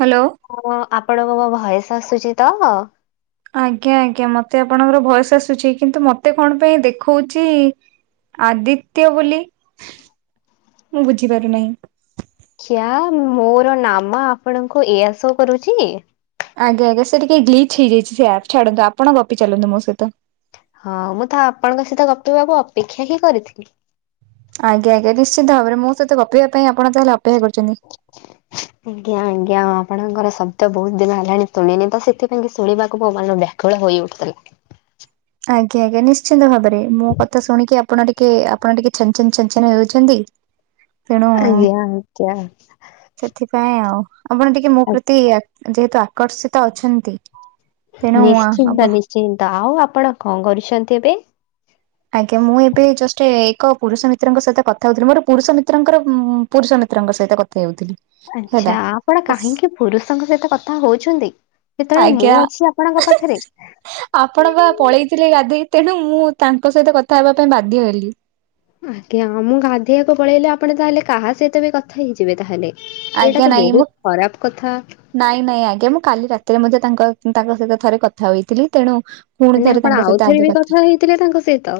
Hello. ହଁ ଆପଣଙ୍କୁ ମୋ ଭଏସ ଆସୁଛି ତ। ଆଜ୍ଞା ଆଜ୍ଞା ମତେ ଆପଣଙ୍କର ଭଏସ ଆସୁଛି, କିନ୍ତୁ ମତେ କଣ ପାଇଁ ଦେଖଉଛି ଆଦିତ୍ୟ ବୋଲି ମୁଁ ବୁଝିପାରୁନାହିଁ। [unintelligible] ମୋର ନାମ ଆପଣଙ୍କୁ ଏୟା ସୋ କରୁଚି। ଆଜ୍ଞା ଆଜ୍ଞା ସେ ଟିକ ଗ୍ଲିଚ ହେଇଯାଇଛି ସେ ଆପ ଛାଡ଼ନ୍ତୁ ଆପଣ ଗପି ଚାଲନ୍ତୁ ମୋ ସହିତ। ହଁ ମୁଁ ତ ଆପଣଙ୍କ ସହିତ ଗପିବାକୁ ଅପେକ୍ଷା ହି କରିଥିଲି। ଆଜ୍ଞା ଆଜ୍ଞା ନିଶ୍ଚିନ୍ତ ଭାବରେ ମୋ ସହିତ ଗପିବା ପାଇଁ ଆପଣ ତାହେଲେ ଅପେକ୍ଷା କରଛନ୍ତି। ଆଜ୍ଞା ଆଜ୍ଞା ଆପଣଙ୍କର ଶବ୍ଦ ବହୁତ ଦିନ ହେଲାଣି ଶୁଣିନି ତ ସେଥିପାଇଁ କି ଶୁଣିବାକୁ ମୋ ମନ ବ୍ୟା କୁଳ ହୋଇଉଠୁଥିଲା। ଆଜ୍ଞା ଆଜ୍ଞା ନିଶ୍ଚିନ୍ତ ଭାବରେ ମୁଁ କଥା ଶୁଣିକି ଆପଣ ଟିକେ ଆପଣ ଟିକେ ଛନ ଛନ ଛନ ଛନ ହେଉଛନ୍ତି। ତେଣୁ ଆଜ୍ଞା ଆକ୍ୟା। ସେଥିପାଇଁ ଆଉ, ଆପଣ ଟିକେ ମୋ ପ୍ରତି ଯେହେତୁ ଆକର୍ଷିତ ଅଛନ୍ତି। ତେଣୁ ଆପଣ ନିଶ୍ଚିନ୍ତ ନିଶ୍ଚିନ୍ତ ଆଉ ଆପଣ କଣ କରୁଛନ୍ତି ଏବେ? ଆଜ୍ଞା ମୁଁ ଏବେ ଜଷ୍ଟ ଏକ ପୁରୁଷ ମିତ୍ରଙ୍କ ସହିତ କଥା ହଉଥିଲି ମୋର ପୁରୁଷ ମିତ୍ରଙ୍କର ପୁରୁଷ ମିତ୍ରଙ୍କ ସହିତ କ ଥା ହେଉ ଥିଲି। ଆଚ୍ଛା ଆପଣ କାହିଁକି ପୁରୁଷଙ୍କ ସହିତ କଥା ହଉଛନ୍ତି। ଯେତେବେଳେ ମୁଁ ଆଜ୍ଞା ଅଛି ଆପଣଙ୍କ ପାଖରେ। ଆପଣ ବା ପଳେଇଥିଲେ ଗାଧେଇ ତେଣୁ ମୁଁ ତାଙ୍କ ସହିତ କଥା ହେବା ପାଇଁ ବାଧ୍ୟ ହେଲି। ଆଜ୍ଞା ଉ ମୁଁ ଗାଧୋଇବାକୁ ପଳେଇଲେ ଆପଣ ତାହେଲେ କାହା ସହିତ ବି କଥା ହେଇଯିବେ ତାହେଲେ। ଆଜ୍ଞା ଏଇଟା ତ ନାଇଁ ମୁଁ ବହୁତ ଖରାପ କଥା। ନାଇଁ ନାଇଁ ଆଜ୍ଞା ମୁଁ କାଲି ରାତିରେ ମଧ୍ୟ ତାଙ୍କ ତାଙ୍କ ସହିତ ଥରେ କଥା ହୋଇଥିଲି ତେଣୁ ପୁଣି ମାନେ ଥରେ ଆପଣ ତାଙ୍କ ସହିତ ଆଉଥରେ ଆଜି ବି କଥା ହେଇଥିଲେ ତାଙ୍କ ସହିତ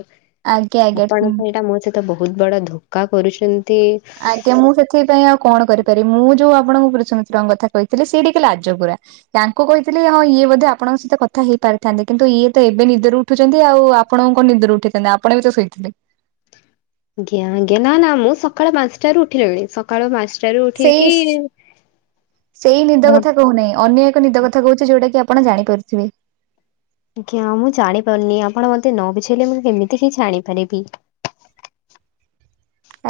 ଆଜ୍ଞା ଆପଣ ଆଜ୍ଞା ପାଇଁ ଏଇଟା ମୋ ସହିତ ତ ବହୁତ ବଡ ଧୋକା କରୁଛନ୍ତି। ଆଜ୍ଞା ମୁଁ ସେଥିପାଇଁ ଆଉ କଣ କରିପାରିବି ମୁଁ ଯୋଉ ଆପଣଙ୍କୁ ପୁରୁଷ ମିତ୍ରଙ୍କ କଥା କହିଥିଲି ସେଟିକେ ରାଜକୁଳା ତାଙ୍କୁ କହିଥିଲେ ହଁ ଇଏ ବୋଧେ ଆପଣଙ୍କ ସହିତ କଥା ହେଇ ପାରିଥାନ୍ତେ କିନ୍ତୁ ଇଏ ତ ଏବେ ନିଦରୁ ଉଠୁଛନ୍ତି ଆଉ ଆପଣଙ୍କ ନିଦରୁ ଉଠେଇଥାନ୍ତି ଆପଣ ବି ତ ଶୋଇଥିଲେ। ଆଜ୍ଞା ଆଜ୍ଞା ନା ମୁଁ ସକାଳ ପାଞ୍ଚଟାରୁ ଉଠିଲିଣି ସ କାଳୁ ପାଞ୍ଚଟାରୁ ସେଇ ଉଠିକି ସେଇ ନିଦ ହଁ। କଥା କହୁନାହିଁ ଅନ୍ୟ ଏକ ନିଦ କ ଥା କହୁଛି ଯଉଟା କି ଆପଣ ଜାଣିପାରୁଥିବେ। ଆଜ୍ଞା ମୁଁ ଜାଣିପାରୁନି ଆପଣ ମତେ ନ ବୁଝେଇଲେ ମୁଁ କେମିତି କିଛି ଜାଣିପାରିବି?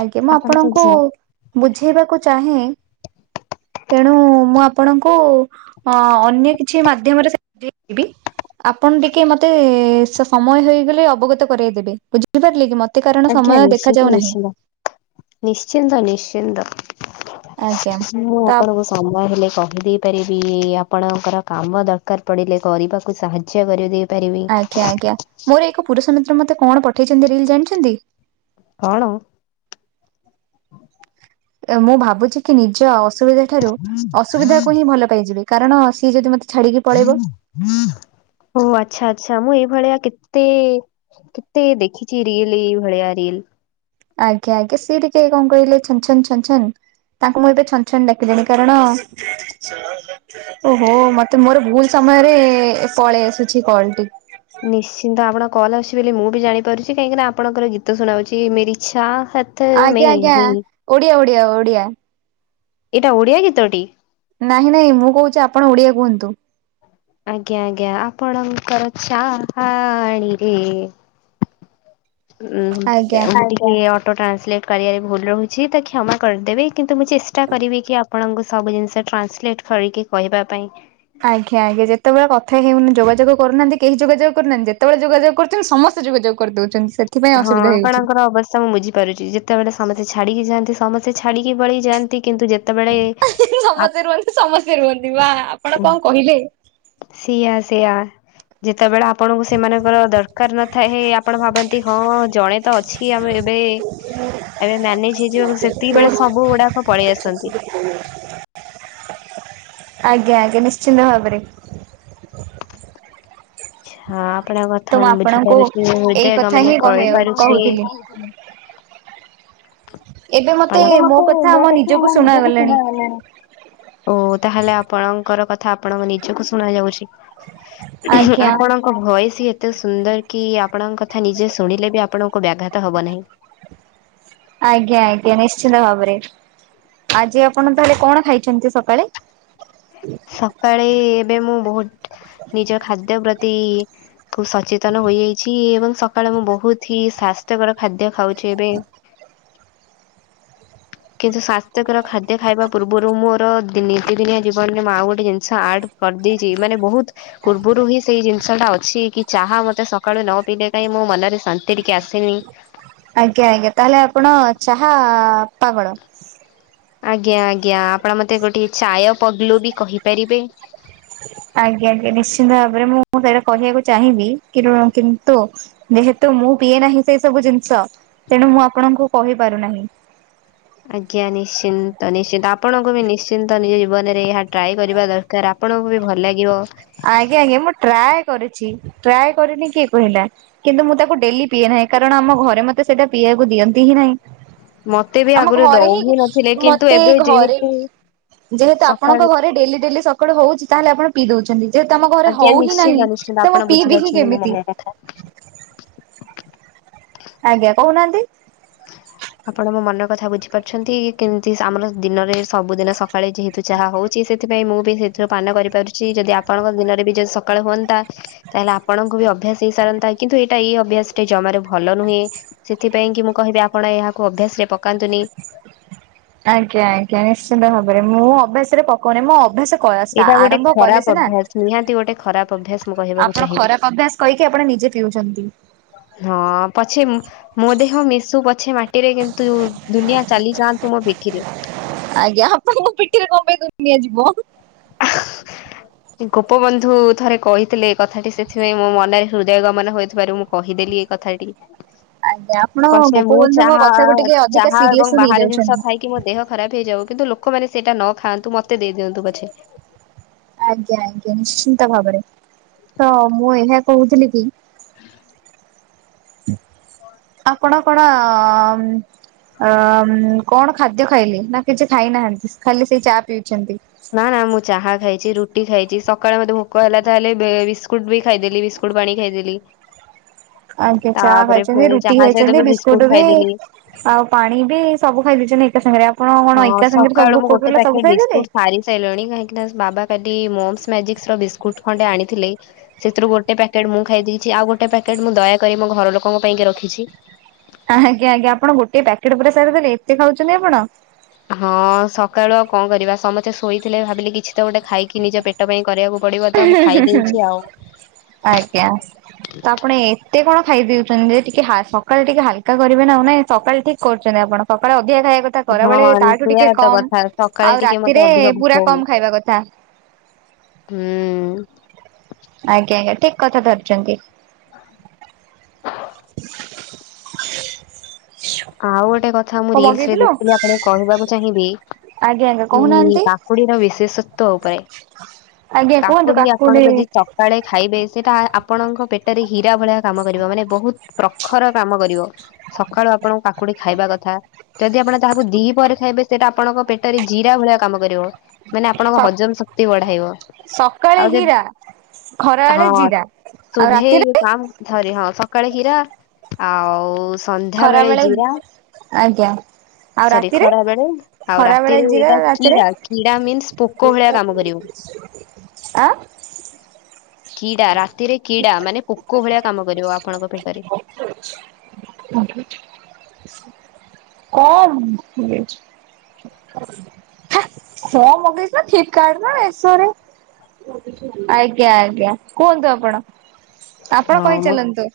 ଆଜ୍ଞା ମୁଁ ଆପଣ ତ ଆପଣଙ୍କୁ ଯା ବୁଝେଇବାକୁ ଚାହେଁ ତେଣୁ ମୁଁ ଆପଣଙ୍କୁ ହଁ ଅନ୍ୟ କିଛି ମାଧ୍ୟମରେ ବୁଝେଇବି। ଆପଣ ଟିକେ ମତେ ସମୟ ହେଇଗଲେ ଅବଗତ କରାଇଦେବେ ବୁଝ ପାରିଲେ କି ମୋତେ କାରଣ ଆଜ୍ଞା ସମୟ ନିଶ୍ଚିନ୍ତ ଦେଖାଯାଉ ନାହିଁ। ନିଶ୍ଚିନ୍ତ ନିଶ୍ଚିନ୍ତ ନିଶ୍ଚିନ୍ତ ଆଜ୍ଞା ମୁଁ ତ ଆପଣଙ୍କ ସମୟ ହେଲେ କହିଦେଇ ପାରିବି ଆପଣଙ୍କର କାମ ଦରକାର ପଡ଼ିଲେ କରିବାକୁ ସାହାଯ୍ୟ କରିବି। ଆଜ୍ଞା ଆଜ୍ଞା ମୋର ଏକ ପୁରୁଷ ମିତ୍ର ମତେ କଣ ପଠେଇଛନ୍ତି ରିଲ ଜାଣିଛନ୍ତି କଣ? ମୁଁ ଭାବୁଛି କି ନିଜ ଅସୁବିଧା ଠାରୁ ଅସୁବିଧାକୁ ହିଁ ଭଲ ପାଇଯିବି କାରଣ ସିଏ ଯଦି ମତେ ଛାଡିକି ପଳେଇବ ଓହୋ ଆଚ୍ଛା ଆଚ୍ଛା ମୁଁ ଏଇ ଭଳିଆ କେତେ କେତେ ଦେଖିଛି ରିଲ ଏଇ ଭଳିଆ ରିଲ। ଆଜ୍ଞା ଆଜ୍ଞା ସେ ଟିକେ କଣ କହିଲେ ଛନ୍ ଛନ୍ ତାଙ୍କୁ ମୁଁ ଏବେ ଛନ ଛନ ଡାକିଲିଣି କାରଣ ଓହୋ ମତେ ମୋର ଭୁଲ ସମୟରେ ପଳେଇ ଆସୁଛି କଲଟି ନିଶ୍ଚିନ୍ତ ଆପଣ କଲ ଆସିଛି ବୋଲି ମୁଁ ବି ଜାଣିପାରୁଛି କାହିଁକି ନା ଆପଣଙ୍କର ଗୀତ ଶୁଣାଉଛି ମେରି ଚାହତ୍ ଆଜ୍ଞା ଆଜ୍ଞା ଓଡିଆ ଓଡିଆ ଓଡିଆ। ଏଇଟା ଓଡ଼ିଆ ଗୀତଟି? ନାଇଁ ନାଇଁ ମୁଁ କହୁଛି ଆପଣ ଓଡିଆ କୁହନ୍ତୁ। ଆଜ୍ଞା ଆଜ୍ଞା ଆପଣଙ୍କର ଚାହାଣୀରେ [unintelligible] ଆଜ୍ଞା। ଏ ଅଟୋ ଟ୍ରାନ୍ସଲେଟ୍ କରିବାରେ ଭୁଲ ରହୁଛି ତ କ୍ଷମା କରିଦେବି କିନ୍ତୁ ମୁଁ ଚେଷ୍ଟା କରିବି କି ଆପଣଙ୍କୁ ସବୁ ଜିନିଷ ଟ୍ରାନ୍ସଲେଟ କରିକି କହିବା ପାଇଁ। ଆଜ୍ଞା ଆଜ୍ଞା ଯେତେବେଳେଥା ହେଉନି ଯୋଗାଯୋଗ କରୁନାହାନ୍ତି କେହି ଯୋଗାଯୋଗ କରୁନାହାନ୍ତି ଯେତବେଳେ ଯୋଗାଯୋଗ କରୁଛନ୍ତି ସମସ୍ତେ। ଯୋଗାଯୋଗ କରିଦଉଛନ୍ତି ସେଥିପାଇଁ ଅସୁବିଧା ହେଉଛି। ସମଁ ବୁଝିପାରୁଛି ଯେତେବେଳେ ସମସ୍ତେ ଛାଡିକି ଯାନ୍ତି ସମେଛାିକି ପଳେଇ ଯାଆନ୍ତି କିନ୍ତୁ ଯେତେବେଳେ ଆପ ସମସ୍ତେ ରୁହନ୍ତି ସମସ୍ତେ ରୁହନ୍ତି ବା ଆପଣ କଣ କହିଲେ ସେଆ ସେଆ। ଯେତେବେଳେ ଆପଣଙ୍କୁ ସେମାନଙ୍କର ଦରକାର ନଥାଏ ଆପଣ ଭାବନ୍ତି ହଁ ହଁ ଜଣେ ତ ଅଛି କି ଆମ ଏବେ ଏବେ ମ୍ୟାନେଜ ହେଇଯିବ ଏବଂ ସେତିକି ବେଳେ ସବୁ ଗୁଡାକ ପଳେଇ ଆସନ୍ତି। ହୁଁ। ଆଜ୍ଞା ଆଜ୍ଞା ନିଶ୍ଚିନ୍ତ ଭାବରେ। ହଁ ଆ‌ପଣ ତ କଥା ମୁଁ ଆପଣଙ୍କୁ ବୁଝିପାରୁଛି ଏଇ କଥା ମାନ ହିଁ କହେ କହିପାରୁଛି। କହୁଥିଲି। ଏବେ ମତୁ ମୋ କଥା ଆମ ନିଜକୁ ଶୁଣାଗଲାଣି। ଓ ତାହେଲେ ଆପଣଙ୍କର କଥା ଆପଣଙ୍କ ନିଜକୁ ଶୁଣ ଯାଉଛି ଆଜ୍ଞା। ଆପଣ ଭଏସ ଏତେ ସୁନ୍ଦର କି ଆପଣଙ୍କ କଥା ନିଜେ ଶୁଣିଲେ ବି ଆପଣଙ୍କୁ ବ୍ୟାଘାତ ହବ ନାହିଁ। ଆଜ୍ଞା ଆଜ୍ଞା ନିଶ୍ଚିନ୍ତ ଭାବରେ ଆଜି ଆପଣ ତାହେଲେ କଣ ଖାଇଛନ୍ତି ସକାଳେ? ସକାଳେ ଏବେ ମୁଁ ବହୁତ ନିଜ ଖାଦ୍ୟ ପ୍ରତି କୁ ସଚେତନ ହୋଇଯାଇଛି ଏବଂ ସକାଳେ ମୁଁ ବହୁତ ହି ସ୍ଵାସ୍ଥ୍ୟକର ଖାଦ୍ୟ ଖାଉଛି ଏବେ। [inaudible] କିନ୍ତୁ ସ୍ଵାସ୍ଥ୍ୟକର ଖାଦ୍ୟ ଖାଇବା ପୂର୍ବରୁ ମୋର ଦି ନିତିଦିନିଆ ଜୀବନ ମୁଁ ଆଉ ଗୋଟେ ଜିନିଷ ଆଡ୍ କରି ଦେଇଛି ମାନେ ବହୁତ୍ ପୂର୍ବରୁ ହିଁ ସେଇ ଜିନିଷ ଟା ଅଛି କି ଚାହା ମତେ ସକାଳୁ ନ ପିଇଲେ କାହିଁ ମୋ ମନରେ ଶାନ୍ତି ଟିକେ ଆସେନି। ଆଜ୍ଞା ଆଜ୍ଞା ତାହେଲେ ଆପଣ ଚାହା ପାଗଳ। ଆଜ୍ଞା ଆଜ୍ଞା ଆପଣ ମତେ ଗୋଟେ ଚାୟ ପଗଲୁ ବି କହିପାରିବେ। ଆଜ୍ଞା ଆଜ୍ଞା ନିଶ୍ଚିନ୍ତ ଭାବରେ ମୁଁ ସେଟା କହିବାକୁ ଚାହିଁବି କି ରୁ କିନ୍ତୁ ଯେହେତୁ ମୁଁ ପିଏ ନାହିଁ ସେଇ ସବୁ ଜିନିଷ ତେଣୁ ମୁଁ ଆପଣଙ୍କୁ କହି ପାରୁନାହିଁ। ଆଜ୍ଞା ନିଶ୍ଚିନ୍ତ ନିଶ୍ଚିନ୍ତ ଆପଣଙ୍କୁ ବି ନିଶ୍ଚିନ୍ତ ନିଜ ଜୀବନରେ ଏହା ଟ୍ରାଏ କରିବା ଦର କାର ଆପଣଙ୍କୁ ବି ଭଲ ଲାଗିବ। ଆଜ୍ଞା ଆଞା ମୁଁ ଟ୍ରାଏ କରିଛି ଟ୍ରାଏ କରିନି କିଏ କହିଲା। କିନ୍ତୁ ମୁଁ ତାକୁ ଡେଲି ପିଏ ନାହିଁ କାରଣ ଆମ ଘରେ ମୋତେ ସେଇଟା ପିଇବାକୁ ଦିଅନ୍ତି ହିଁ ନାହିଁ। ମତେ ବି ଆମ ଆଗରୁ ଘରେ ଦଉ ହିଁ ନଥିଲେ କିନ୍ତୁ ମତେ ଏବେ ଘରେ ଯେହେତୁ ଯେହେତୁ ଆପଣଙ୍କ ସକାଳୁ ଘରେ ଡେଲି ଡେଲି ସକାଳୁ ହଉଛି ତାହେଲେ ଆପଣ ପିଇ ଦଉଛନ୍ତି। ଯେହେତୁ ଆମ ଘରେ ଆଜ୍ଞା ହଉ ହିଁ ନିଶ୍ଚିନ୍ତ ନାହିଁ ନିଶ୍ଚିନ୍ତ ତ ଆପଣ ମୁଁ ପିଇବି ହିଁ ବୁଝିପାରୁଛନ୍ତି କେମିତି। [inaudible] ଆଜ୍ଞା କହୁନାହାନ୍ତି। ଆପଣ ମୋ ମନ‌ କଥା ବୁଝି ପାରୁଛନ୍ତି କେମିତି ସ ଆମର ଦିନରେ ସବୁଦିନ ସକାଳେ ଯେହେତ ତୁ ଚାହା ହଉଛି ସେଥିପାଇଁ ମୁଁ ବି ସେଥିରୁ ପାନ କରିପାରୁଛି ଯଦି ଆପଣଙ୍କ ଦିନରେ ବି ଯ ସକାଳୁ ହୁଅନ୍ତା ତାହେଲେ ଆପଣଙ୍କୁ ବି ଅଭ୍ୟାସ ହେଇସାରନ୍ତା କିନ୍ତୁ ଏଇଟା ଏଇ ଅଭ୍ୟାସ ଟା ଜମାରୁ ଭଲ ନୁହେଁ। ସେଥିପାଇଁ କି ମୁଁ କହିବି ଆପଣ ଏହାକୁ ଅଭ୍ୟାସ ରେ ପକାନ୍ତୁନି। ଆଜ୍ଞା ଆଜ୍ଞା ନିଶ୍ଚିନ୍ତ ଭାବରେ ମୁଁ ଅଭ୍ୟାସ ରେ ପକଉନି ମୋ ଅଭ୍ୟାସ କଳା ସ ଏଇଟା ଗୋଟେ ଆରମ୍ଭ କଲେ ଖରାପ ସିନା ଅଭ୍ୟାସ ନିହାତି ଗୋଟେ ଖରାପ ଅଭ୍ୟାସ ମୁଁ କହିବାକୁ ଆପଣ ଚାହିଁବି ଖରାପ ଅଭ୍ୟାସ କହିକି ଆପଣ ନିଜେ ପିଉଛନ୍ତି। ହଁ ପଛେ ମୁଁ ମୋ ଦେହ ମିଶୁ ପଛେ ମାଟିରେ କିନ୍ତୁ ଦୁନିଆ ଚାଲି ଯାଆନ୍ତୁ ମୋ ପିଠିରେ। ଆଜ୍ଞା ଆପଣଙ୍କ ପିଠିରେ କଣ ପାଇଁ ଦୁନିଆ ଯିବ। [inaudible] କି ଗୋପବନ୍ଧୁ ଥରେ କହିଥିଲେ ଏ କଥାଟି ସେଥିପାଇଁ ମୋ ମନରେ ହୃଦୟ ଗମନ ହୋଇଥିବାରୁ ମୁଁ କହିଦେଲି ଏଇ କଥାଟି। ଆଜ୍ଞା ଆପଣ ପଛେ ମୁଁ ଗୋପବନ୍ଧୁଙ୍କ ଚାହା କଥାକୁ ଟିକେ ଅଧିକା ଚାହା ସିରିୟସ ଏବଂ ବାହାରେ ଜିନିଷ ନେଇଯାଉଛନ୍ତି। ଖାଇକି ମୋ ଦେହ ଖରାପ ହେଇଯାଉ କିନ୍ତୁ ଲୋକମାନେ ସେଇଟା ନ ଖାଆନ୍ତୁ ମତେ ଦେଇଦିଅନ୍ତୁ ପଛେ। ଆଜ୍ଞା ଆଜ୍ଞା ନିଶ୍ଚିନ୍ତ ଭାବରେ ତ ମୁଁ ଏହା କହୁଥିଲି କି [inaudible] ଆପଣ କଣ ଅଅମ୍ ଅଅମ୍ କଣ ଖାଦ୍ୟ ଖାଇଲି ନା କିଛି ଖାଇନାହାନ୍ତି ଖାଲି ସେଇ ଚା ପିଇଛନ୍ତି। ନା ନା ମୁଁ ଚାହା ଖାଇଛି ରୁଟି ଖାଇଛି ସକାଳେ ମତେ ଭୋକ ହେଲା ତାହେଲେ ବେ ବିସ୍କୁଟ ବି ଖାଇଦେଲି ବିଷ୍କୁ ଟ ପାଣି ଖାଇଦେଲି। ଆଜ୍ଞା ଚା ତାପରେ ଖାଇଛନ୍ତି ପୁଣି ରୁଟି ଚାହା ସହିତ ଖାଇଛନ୍ତି ବି ବିସ୍କୁଟ ବି ଖାଇଦେଲି ଆଉ ପାଣି ବି ସବୁ ଖାଇଦେଇଛନ୍ତି ଏକା ସାଙ୍ଗରେ ଆପଣ କଣ ହଁ ଏକା ସାଙ୍ଗରେ ସବ ସକାଳୁ ମୁଁ ଭୋକ ଗୋଟେ ଉପିଲା ପ୍ୟାକେଟ ସବୁ ଖାଇଦେଲେ। ବିସ୍କୁଟ ସାରି ସାଇଲଣି କାହିଁକି ନା ବାବା କାଲି ମମ୍ସ୍ ମ୍ୟାଜିକସ୍ ର ବିସ୍କୁଟ ଖଣ୍ଡେ ଆଣିଥିଲେ। ସେଥିରୁ ଗୋଟେ ପ୍ୟାକେଟ ମୁଁ ଖାଇ ଦେଇଛି ଆଉ ଗୋଟେ ପ୍ୟାକେଟ ମୁଁ ଦୟାକରି ମୋ ଘର ଲୋକଙ୍କ ପାଇଁକା ରଖିଛି। ଆଜ୍ଞା ଆଜ୍ଞା ଆପଣ ଗୋଟେ ପ୍ୟାକେଟ ପୁରା ସାରିଦେଲେ ଏତେ ଖାଉଛନ୍ତି ଆପଣ। ହଁ ସକାଳୁ ଆଉ କଂ କରିବା ସମସ୍ତେ ଶୋଇଥିଲେ ଭାବିଲି କିଛି ତ ଗୋଟେ ଖାଇକି ନିଜ ପେଟ ପାଇଁ କରିବାକୁ ପଡିବ ତ ମୁଁ ଖାଇ ଦେଇେଇଛି ଆଉ ଆଜ୍ଞା। ତ ଆପଣ ଏତେ କଣ ଖାଇଦେଉଛନ୍ତି ଟିକେ ହା ସକାଳ ଟିକେ ହାଲକା କରିବେ ନା ଆଉ ନାଇଁ ସକାଳେ ଠିକ କରୁଛନ୍ତି ଆପଣ। ସକାଳେ ଅଧିକା ଖାଇବା କ ଥା କରାବେଳେ ହଁ ତାଠୁ ସେଇଆ ଟିକେ ତ କଥା କମ ସକାଳେ ଆଉ ଟିକେ ମତେ ରାତିରେ ଅଧିକ ପୁରା ଭୋକ ହୁଏ କମ ଖାଇବା କଥା। ହୁଁ। ଆଜ୍ଞା ଆଜ୍ଞା ଠିକ୍ କଥା ଧରିଚନ୍ତି। [inaudible] ଆଉ ଗୋଟେ କଥା ମୁଁ କଣ ରିଲସରେ ମଗେଇଥିଲୁ? ଦେଖିଲି ଆପଣ କହିବାକୁ ଚାହିଁବି ଆଜ୍ଞା ଆଜ୍ଞା କି ବା କହୁନାହାନ୍ତି କାକୁଡିର ବିଶେଷତ୍ୱ ଉପରେ ଆଜ୍ଞା କୁହନ୍ତୁ କାକୁଡି ଆପଣ ଯଦି ଚ ସକାଳେ ଖାଇବେ ସେଟା ଆ-ଆପଣଙ୍କ ପେଟରେ ହୀରା ଭଳିଆ କାମ କରିବ ମାନେ ବୋହୁତ ପ୍ରଖର କାମ କରିବ। ସଖାଳୁ ଆପଣଙ୍କୁ କାକୁଡି ଖାଇବା କଥା। ଯଦି ଆପଣ ତାହାକୁ ଦି ପହରେ ଖାଇବେ ସେଟା ଆପଣଙ୍କ ପେଟରେ ଜିରା ଭଳିଆ କାମ କରିବ। ମାନେ ସ ଆପଣଙ୍କ ହଜମ ଶକ୍ତି ବଢାଇବ। ସକାଳେ ଆଉ ଯଦି ହୀରା ହଁ ଖରାବେଳେ ଜିରା ଆଉ ସୁଭେ ରାତିରେ କାମ୍ ଝରେ ହଁ ସକାଳେ ହୀରା ଆଉ ସନ୍ଧ୍ୟା ବେଳେ ଖରାବେଳେ ଜିରା ଆଜ୍ଞା। ଆଉ ସରି ରାତିରେ ଖରା ବେଳେ ଆଉ ଖରା ବେଳେ ରାତିରେ ଜିରା। ଏଇଟା ରାତିରେ? କିଡା କିଡା ମିନ୍ସ ପୋକ ଭଳିଆ କାମ କରିବ। ଆଁ କିଡା ରାତିରେ କିଡା ମାନେ ପୋକ ଭଳିଆ କାମ କରିବ ଆପଣଙ୍କ ପେଟରେ। [inaudible] କଣ ବିଚ୍ ହେ କଣ ମଗେଇଚୁ ନା ଫ୍ଲିପର୍କାଡ ନା ମୋସୋରେ। ଆଜ୍ଞା ଆଜ୍ଞା କୁହନ୍ତୁ ଆପଣ? ଆପଣ ହଁ ମୁଁ କହିଚାଲନ୍ତୁ।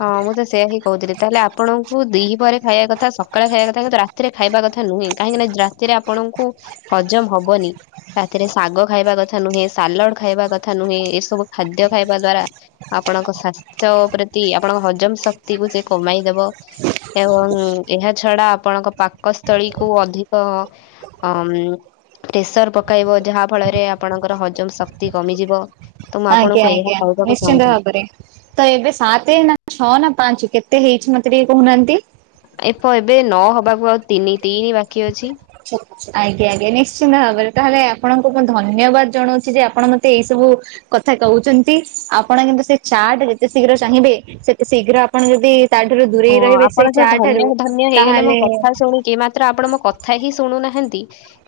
ହଁ ମୁଁ ତ ସେୟା ହିଁ କୋଉଥିଲି ତାହେଲେ ଆପଣଙ୍କୁ ଦି ପହରେ ଖାଇବା କଥା ସକାଳେ ଖାଇବା କଥା କିନ୍ତୁ ରା ତିରେ ଖାଇବା କଥା ନୁହେଁ କାହିଁକିନା ରାତିରେ ଆପଣଙ୍କୁ ହଜମ ହବନି। ରାତିରେ ଶାଗ ଖାଇବା କଥା ନୁହେଁ। ସାଲଡ ଖାଇବା କଥା ନୁହେଁ। ଏସବୁ ଖାଦ୍ୟ ଖାଇବା ଦ୍ଵାରା ଆପଣଙ୍କ ସ୍ଵାସ୍ଥ୍ୟ ପ୍ରତି ଆପଣଙ୍କ ହଜମ ଶକ୍ତି କୁ ସେ କମାଇଦବ। ଏବଂ ଏହା ଛଡା ଆପଣଙ୍କ ପାକସ୍ଥଳୀକୁୁ ଅଧିକ ଅଂମ ପ୍ରେସର ପକାଇବ ଯାହା ଫଳରେ ଆପଣଙ୍କର ହଜମ ଶକ୍ତି କମିଯିବ। ତ ମୁଁ ଆଜ୍ଞା ଆପଣଙ୍କୁ ଏହା ଆଜ୍ଞା କହିବାକୁ ନିଶ୍ଚିନ୍ତ ଚାହୁଁଥିଲି। ଭାବରେ। ତ ଏବେ ସାତ ନା ଛଅ ନା ପାଞ୍ଚ କେତେ ହେଇଚି। ମତେ ଟିକେ କୋହୁନାହାନ୍ତି। ଏପ ଏବେ ନ ହବାକୁ ଆଉ ତିନି, ତିନି ବାକି ଅଛି। ଠିକ୍ ଅଛି। ଆଜ୍ଞା ଆଜ୍ଞା ନିଶ୍ଚିନ୍ତ ଭାବରେ ତାହେଲେ ଆପଣଙ୍କୁ ମୁଁ ଧନ୍ୟବାଦ ଜଣୋଉଚି ଯେ ଆପଣ ମତେ ଏଇ ସବୁ କଥା କୋହୁଚନ୍ତି। ଆପଣ କିନ୍ତୁ ସେ ଚାହାଟେ ଯେତେ ଶୀଘ୍ର ଚାହିଁବେ ସେତେ ଶୀଘ୍ର ଆପଣ ଯଦି ତାଠାରୁ ହଁ ଦୂରେଇ ରହିବେ ଆପଣ ସେଇ ତ ଚା ଠାରୁ ତାହେଲେ କି ମାତ୍ର ଆପଣ ମୋ କଥା ହିଁ ଶୁଣୁନାହାନ୍ତି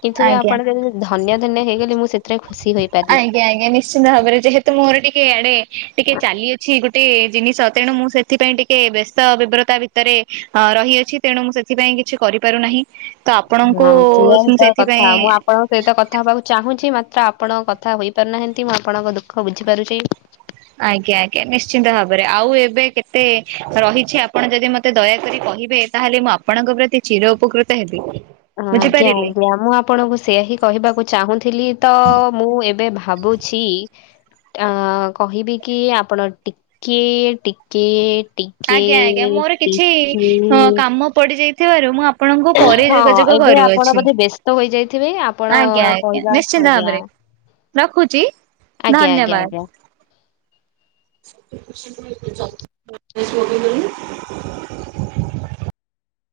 କିନ୍ତୁ ଏ ଆଜ୍ଞା ଆପଣ ଯଦି ଧନ୍ୟ ଧନ୍ୟ ହେଇଗଲେ। ମୁଁ ସେ ଥିରେ ଖୁସି ହୁଏ। ଆଜ୍ଞା ଆଜ୍ଞା ନିଶ୍ଚିନ୍ତ ଭାବରେ ଯେହେତୁ ମୋର ଟିକେ ଆଡେ ଟିକେ ଚାଲି ଅଛି ଗୋଟେ ଜିନିଷ ତେଣୁ ମୁଁ ସେଥିପାଇଁ ଟିକେ ବ୍ୟସ୍ତ ବିବ୍ରତା ଭିତରେ ଅ ରହିଅଛି। ତେଣୁ ମୁଁ ସେଥିପାଇଁ କିଛି କରିପାରୁନାହିଁ ତ ଆପଣଙ୍କୁ ଉଁ ସେଥିପାଇଁ ହୁଏତ କଥା ହବାକୁ ଚାହୁଁଚି ମାତ୍ର ଆପଣଙ୍କ କଥା ହୋଇପାରୁନାହାନ୍ତି। ମୁଁ ଆପଣଙ୍କ ଦୁଃଖ ବୁଝି ପାରୁଚି। ଆଜ୍ଞା ଆଜ୍ଞା ନିଶ୍ଚିନ୍ତ ଭାବରେ ଆଉ ଏବେ କେତେ ରହିଚି। ଆପଣ ଯଦି ମତେ ଦୟାକରି କହିବେ ତାହେଲେ ମୁଁ ଆପଣଙ୍କ ପ୍ରତି ଚିର ଉପକୃତ ହେବି। ଆଜ୍ଞା ବୁଝିପାରିଲେ ଆଜ୍ଞା ମୁଁ ଆପ ଣଙ୍କୁ ସେଆ ହିଁ କହିବାକୁ ଚାହୁଁଥିଲି ତ ମୁଁ ଏବେ ଭାବୁଚି। ଆ କହିବି କି ଆପଣ ଟିକେ ଟିକେ ଟି ଆଜ୍ଞା ଆଜ୍ଞା ମୋର କିଛି କାମ ଉଁ ପଡିଯାଇଥିବାରୁ ମୁଁ ଆ ପଣଙ୍କୁ ପରେ ହଁ ଯୋଗାଯୋଗ ଏବେ ଆପଣ କରୁଅଛି। ବୋଧେ ବ୍ୟସ୍ତ ହୋଇଯାଇଥିବେ ଆପଣ ଆଜ୍ଞା ଆଜ୍ଞା କହିବା ନିଶ୍ଚିନ୍ତ ଆଜ୍ଞା ଭାବରେ। ରଖୁଚି ଆଜ୍ଞା ଆଜ୍ଞା ଧନ୍ୟବାଦ। ଆଜ୍ଞା [inaudible]